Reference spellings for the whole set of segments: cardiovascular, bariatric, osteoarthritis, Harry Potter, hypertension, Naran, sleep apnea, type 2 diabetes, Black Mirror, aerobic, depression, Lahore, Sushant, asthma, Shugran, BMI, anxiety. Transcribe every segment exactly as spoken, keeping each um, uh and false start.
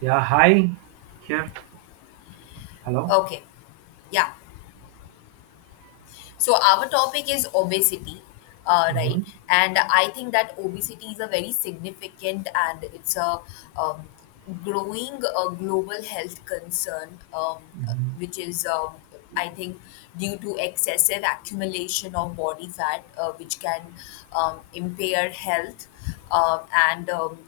Yeah, hi. Here. Hello. Okay, yeah. So our topic is obesity, uh, Mm-hmm. right? And I think that obesity is a very significant and it's a um, growing uh, global health concern, um, Mm-hmm. which is, um, I think, due to excessive accumulation of body fat, uh, which can um, impair health uh, and um,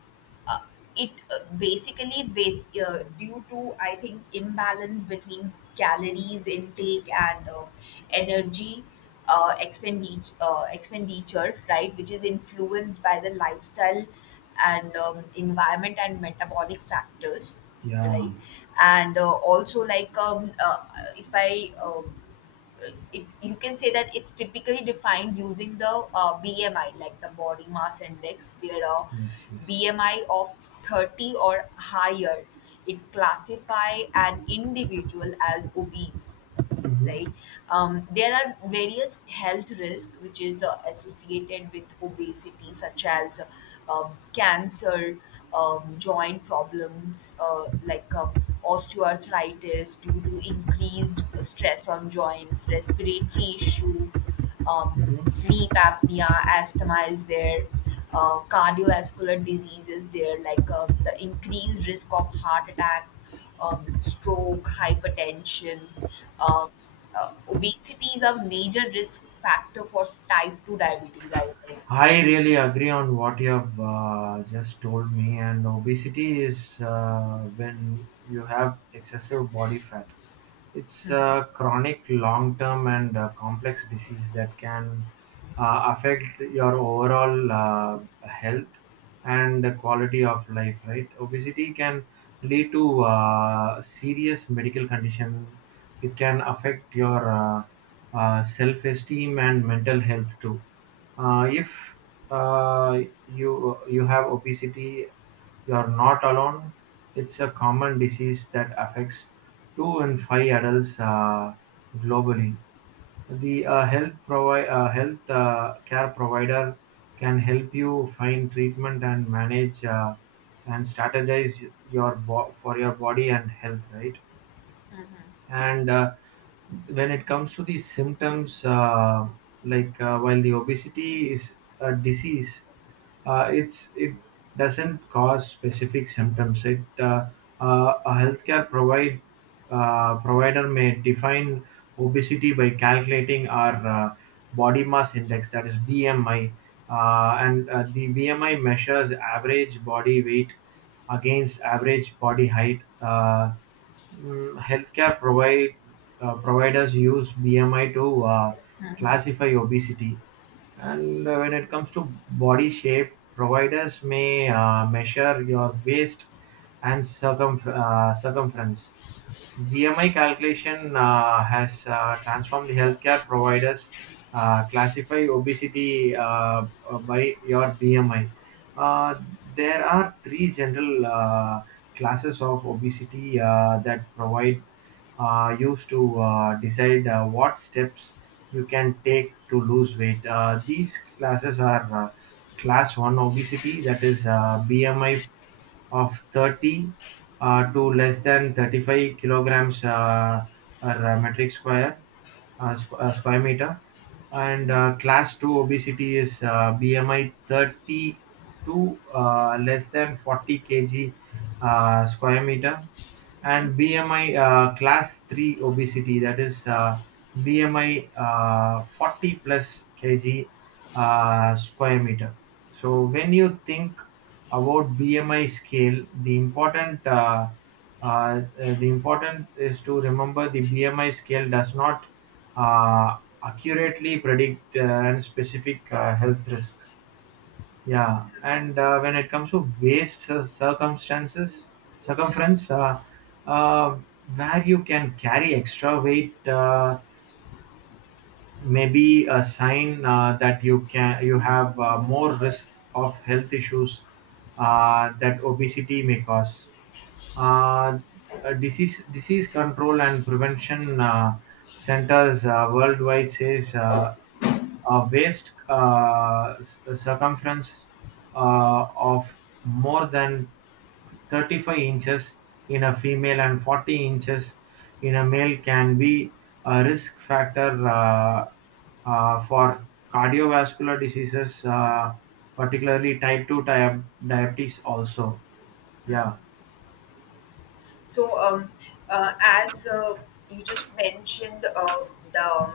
uh, it uh, basically base uh, due to I think imbalance between calories intake and uh, energy uh, expenditure, uh, expenditure, right, which is influenced by the lifestyle and um, environment and metabolic factors, Yeah, right, and uh, also like um, uh, if I uh, it, you can say that it's typically defined using the uh, B M I, like the body mass index, where a yes, yes. B M I of thirty or higher, it classify an individual as obese, Mm-hmm. right? Um, there are various health risks which is uh, associated with obesity, such as uh, um, cancer, um, joint problems uh, like uh, osteoarthritis due to increased stress on joints, respiratory issue, um, Mm-hmm. sleep apnea, asthma is there. Uh, Cardiovascular diseases there like um, the increased risk of heart attack, um, stroke, hypertension. uh, uh, Obesity is a major risk factor for type two diabetes, I think. I really agree on what you have uh, just told me. And obesity is uh, when you have excessive body fat. It's a chronic, long term, and uh, complex disease that can uh, affect your overall uh, health and the quality of life, right? Obesity can lead to uh, serious medical condition. It can affect your uh, uh, self esteem and mental health too. Uh, if uh, you you have obesity, you're not alone. It's a common disease that affects two in five adults uh, globally. The uh, health, provi- uh, health uh, care provider can help you find treatment and manage, uh, and strategize your bo- for your body and health, right? And uh, when it comes to the symptoms, uh, like uh, while the obesity is a disease, uh, it's it doesn't cause specific symptoms. It uh, uh, a healthcare provide uh, provider may define obesity by calculating our uh, body mass index, that is BMI. Uh, and uh, the BMI measures average body weight against average body height. Uh, Mm, healthcare provide uh, providers use B M I to uh, classify obesity. And uh, when it comes to body shape, providers may uh, measure your waist and circumf- uh, circumference. B M I calculation uh, has uh, transformed healthcare providers. Uh, classify obesity uh, uh, by your B M I. Uh, there are three general uh, classes of obesity uh, that provide uh, used to uh, decide uh, what steps you can take to lose weight. Uh, these classes are, uh, class one obesity, that is uh, B M I of thirty uh, to less than thirty-five kilograms uh, per uh, metric square, uh, squ- uh, square meter. And uh, class two obesity is uh, B M I thirty to uh, less than forty kg uh, square meter. And B M I uh, class three obesity, that is uh, B M I uh, forty plus kg uh, square meter. So, when you think about B M I scale, the important, uh, uh, uh, the important is to remember the B M I scale does not uh, accurately predict uh, and specific uh, health risks. Yeah. And uh, when it comes to waste cir- circumstances, circumference, uh, uh, where you can carry extra weight. Uh, maybe a sign uh, that you can you have uh, more risk of health issues uh, that obesity may cause. Uh, uh, disease disease control and prevention uh, centers uh, worldwide says uh, a waist uh, s- circumference uh, of more than Thirty-five inches in a female and forty inches in a male can be a risk factor uh, uh, for cardiovascular diseases, uh, particularly type two dia- diabetes also. Yeah. So, um, uh, as uh, you just mentioned, uh, the um,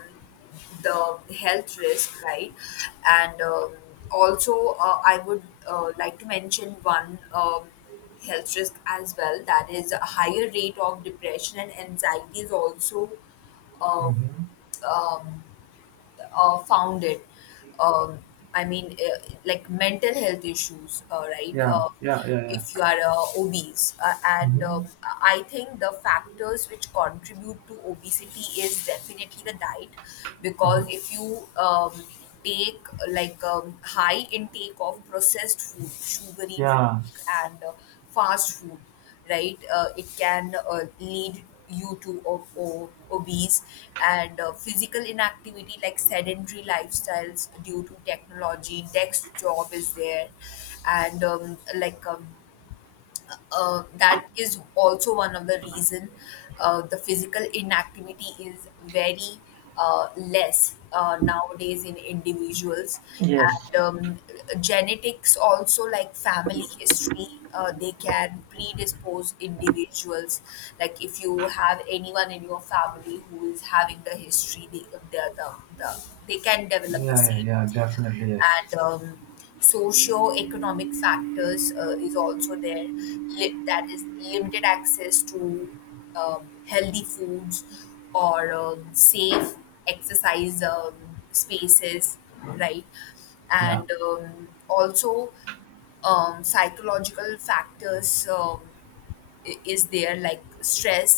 the health risk, right? And um, also, uh, I would uh, like to mention one um, health risk as well. That is, a higher rate of depression and anxiety is also um, Hmm. um, uh, found it. Um, I mean, uh, like mental health issues, uh, right? Yeah, Uh, yeah, yeah, If you yeah. are uh, obese, uh, and um, Hmm. I think the factors which contribute to obesity is definitely the diet, because Mhm. if you um, take like um, high intake of processed food, sugary drink, Yeah, and uh, fast food, right? Uh, it can uh, lead you to o- o- obese, and uh, physical inactivity like sedentary lifestyles due to technology. Desk job is there, and um, like um, uh, that is also one of the reason uh, the physical inactivity is very uh, less uh, nowadays in individuals, yes, and um, genetics also like family history, uh, they can predispose individuals, like if you have anyone in your family who is having the history, they, the, the, the, they can develop the yeah, yeah, same. yeah, definitely, yes. And um, socio-economic factors uh, is also there. Li- that is limited access to um, healthy foods or um, safe exercise um, spaces, right? Yeah, And um, also um, psychological factors. Um, i- is there like stress,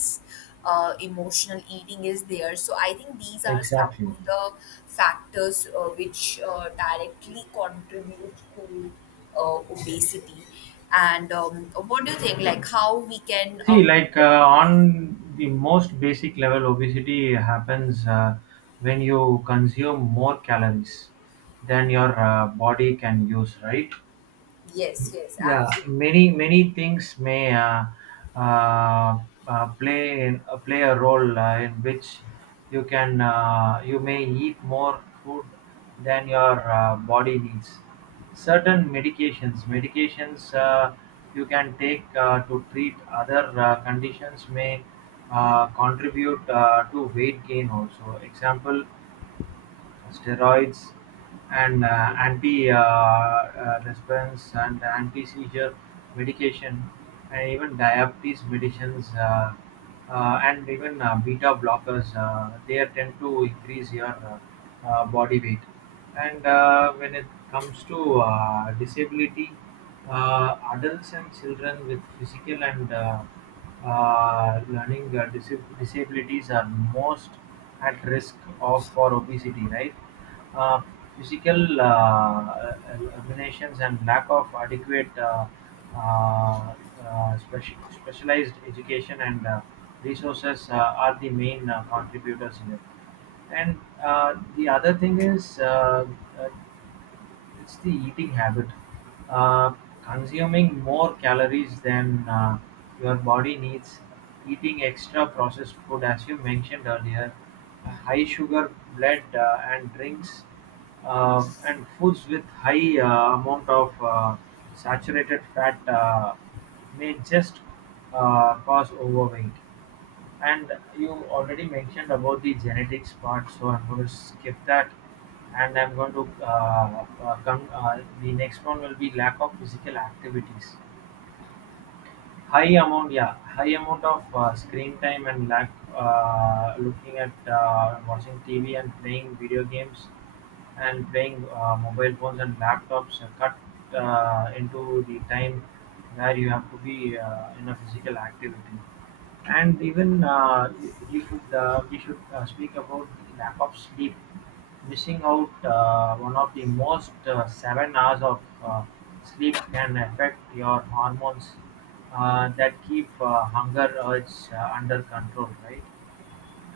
uh, emotional eating is there. So I think these are some exactly. of the factors uh, which uh, directly contribute to uh, obesity. And um, what do you think, like how we can, uh, See, like uh, on the most basic level, obesity happens uh, when you consume more calories than your uh, body can use, right? yes, yes, Yeah, absolutely. many many things may uh, uh, uh, play in, uh, play a role uh, in which you can uh, you may eat more food than your uh, body needs. Certain medications medications uh, you can take uh, to treat other uh, conditions may uh, contribute uh, to weight gain also. Example, steroids, and uh, anti uh, uh, response and anti-seizure medication, and even diabetes medicines, uh, uh, and even uh, beta blockers, uh, they are tend to increase your uh, uh, body weight. And uh, when it comes to uh, disability, uh, adults and children with physical and uh, uh, learning uh, dis- disabilities are most at risk of for obesity, right? Uh, Physical uh, examinations and lack of adequate uh, uh, uh, speci- specialized education and uh, resources uh, are the main uh, contributors in it. And uh, the other thing is, uh, uh, it's the eating habit. Uh, Consuming more calories than uh, your body needs, eating extra processed food, as you mentioned earlier, uh, high sugar, bread, uh, and drinks, uh, and foods with high uh, amount of uh, saturated fat uh, may just uh, cause overweight. And you already mentioned about the genetics part, so I'm going to skip that. And I'm going to uh, uh, come. Uh, the next one will be lack of physical activities. High amount, yeah, high amount of uh, screen time and lack, uh, looking at, uh, watching T V and playing video games, and playing uh, mobile phones and laptops uh, cut uh, into the time where you have to be uh, in a physical activity. And even, uh, you should, uh, we should uh, speak about the lack of sleep. Missing out uh, one of the most uh, seven hours of uh, sleep can affect your hormones uh, that keep uh, hunger urge uh, under control, right?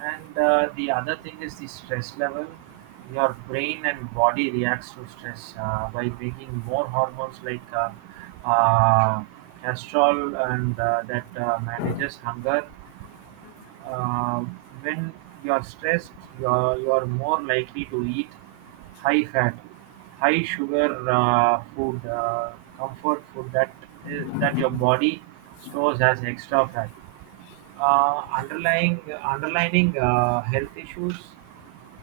And uh, the other thing is the stress level. Your brain and body reacts to stress uh, by making more hormones like uh, uh, castrol, and uh, that uh, manages hunger uh, when you're stressed. You're, you're more likely to eat high fat, high sugar uh, food, uh, comfort food, that is, that your body stores as extra fat. Uh, underlying underlining uh, health issues,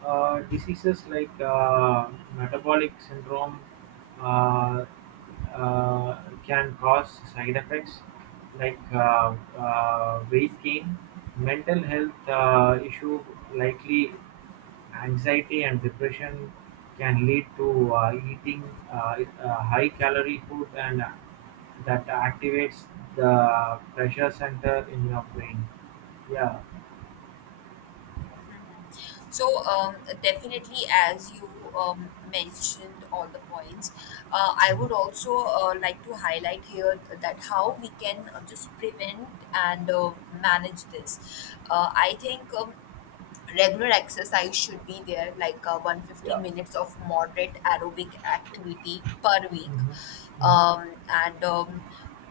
uh, diseases like uh, metabolic syndrome uh, uh, can cause side effects like uh, uh, weight gain, mental health uh, issue. Likely anxiety and depression can lead to uh, eating uh, uh, high calorie food, and uh, that activates the pressure center in your brain. Yeah. So um, definitely, as you um, mentioned all the points, uh, I would also uh, like to highlight here that how we can uh, just prevent and uh, manage this. Uh, I think um, regular exercise should be there, like uh, one hundred fifty Yeah. minutes of moderate aerobic activity per week, Mhm. Mhm. um, and um,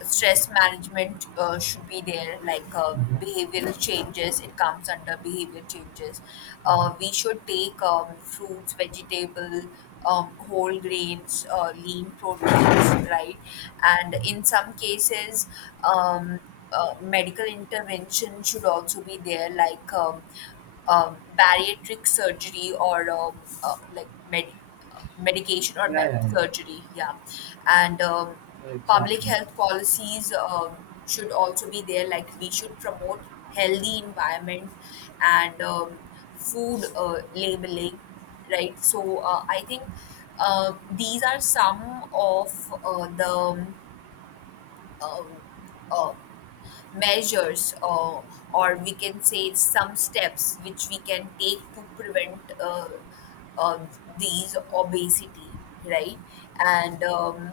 stress management uh, should be there, like um, Mhm. behavioral changes, it comes under behavior changes. uh, Mhm. We should take um, fruits, vegetable, um, whole grains, uh, lean proteins, right? And in some cases, um, uh, medical intervention should also be there, like um, um, bariatric surgery or um, uh, like med- uh, medication or Yeah, me- yeah, surgery. Yeah, and um, yeah. public Exactly. health policies um, should also be there. Like we should promote healthy environment and um, food uh, labeling, right? So uh, I think uh, these are some of uh, the um, uh, measures uh, or we can say some steps which we can take to prevent uh, uh, these obesity, right? And um,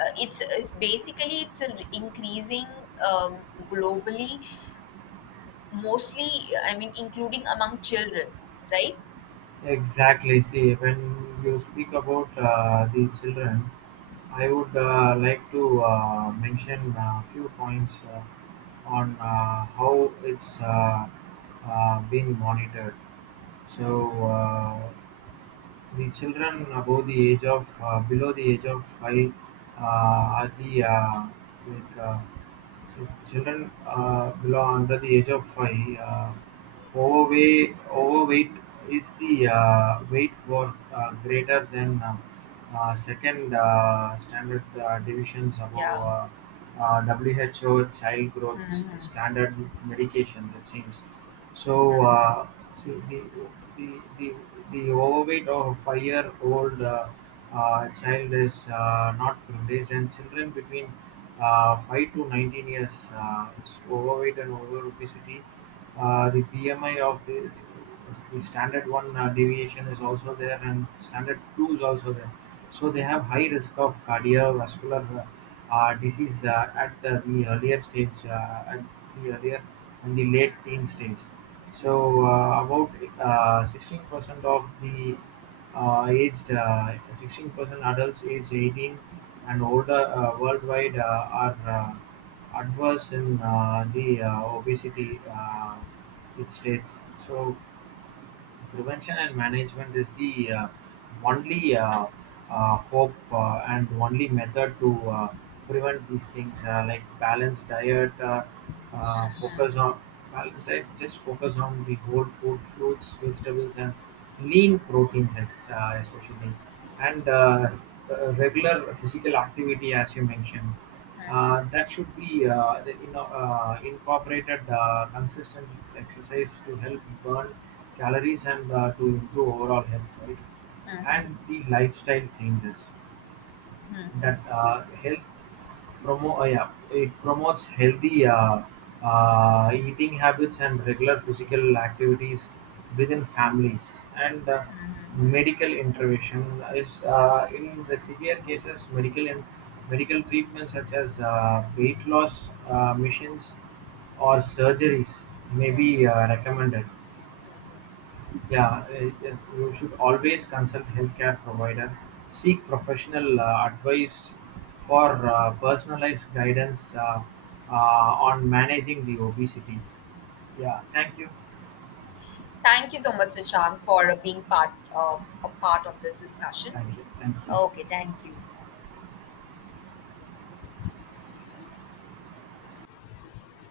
uh, it's, it's basically, it's a re- increasing um, globally, mostly, I mean, including among children, right? Exactly. See, when you speak about uh, the children, I would uh, like to uh, mention a few points uh, on uh, how it's uh, uh, being monitored. So, uh, the children above the age of, uh, below the age of five, uh, are the, uh, like, uh, ch- children uh, below under the age of five. Uh, overweight overweight is the uh, weight for uh, greater than uh, uh, second uh, standard uh, divisions above. Yeah. Uh, uh, W H O child growth standard medications, it seems. So uh, see, the the the the overweight of a five-year-old uh, uh, child is uh, not privileged, and children between uh, five to nineteen years uh, is overweight and over obesity. Uh, the B M I of the the standard one uh, deviation is also there, and standard two is also there, so they have high risk of cardiovascular uh, uh, disease uh, at the, the earlier stage, uh, at the earlier and the late teen stage. So uh, about uh, sixteen percent of the uh, aged, uh, sixteen percent adults aged eighteen and older uh, worldwide uh, are uh, adverse in uh, the uh, obesity, uh, it states so. Prevention and management is the uh, only uh, uh, hope uh, and only method to uh, prevent these things, uh, like balanced diet. Uh, uh, focus on balanced diet, just focus on the whole food, fruits, vegetables, and lean proteins, ex- uh, especially. And uh, uh, regular physical activity, as you mentioned. Uh, that should be uh, the, you know, uh, incorporated uh, consistent exercise to help burn calories and uh, to improve overall health, right? Mhm. And the lifestyle changes, that uh, health promo uh, yeah, it promotes healthy uh, uh, eating habits and regular physical activities within families. And uh, medical intervention is uh, in the severe cases, medical and medical treatment such as uh, weight loss uh, missions or surgeries may be uh, recommended. Yeah, uh, uh, you should always consult healthcare provider. Seek professional uh, advice for uh, personalized guidance uh, uh, on managing the obesity. Yeah, thank you, Thank you so much, Sushant, for uh, being part of a part of this discussion. thank you, thank Okay, you. thank you.